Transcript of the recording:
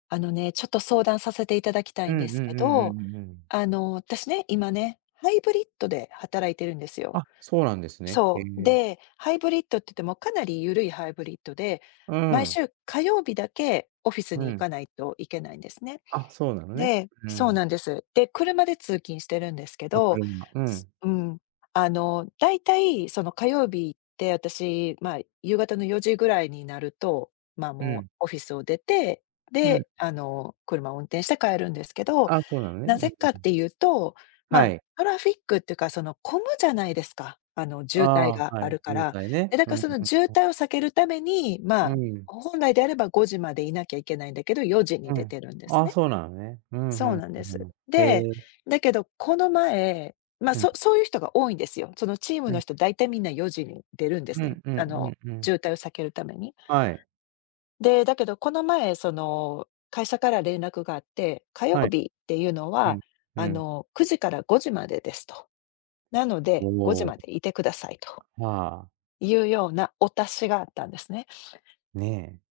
あのね、ちょっと相談させていただきたういんんでうすけんうんうんど、うんうん。あの、私ね、今ね、ハイブリッドで働いてるんですよ。あ、そうなんですね。へそう、え。で、ハイブリッドって言ってもかなりゆるいハイブリッドで、う毎ん。週火曜日だけオフィスうに行ん。かないといけないんですね。あ、そうなのね。でうそうん。なんです。で、車で通勤してるんですけあ、ど、車。うすん。うん、あのだいたい、その、火曜日って私、ま、夕方の4時ぐらいになると、ま、うもうん。オフィスを出て、うん。で、あの車を運転して帰るんですけど、ああ、そうなのね、うなんうぜんかっうん。ていうと、はま、い。トラフィックっていうかその混むじゃないですか。あの、あ渋滞あ、がはあるい、か渋ら。滞ね。で、だうかんらうんその渋うん。滞を避けるために、ま、うん。本来であれば5時までいなきゃいけないんだけど4時にう出ん。てるんであすあ、ね。そうなのね。うんうそうんなんでうんす。うん。へで、え。だけどこの前、ま、うん。そそういう人が多いんですよ。そのチームうのん。人だいたいみんな4時に出るんでうすね。んうんあのうんうん。渋滞を避けるために。はい。で、だけどこの前その会社から連絡があって、火曜はい。日っていうのうは、ん、うあん。の9時から5時までですと。なので5時おお。までいてくださいとああ。いうようなお達しがあったんですね。ね。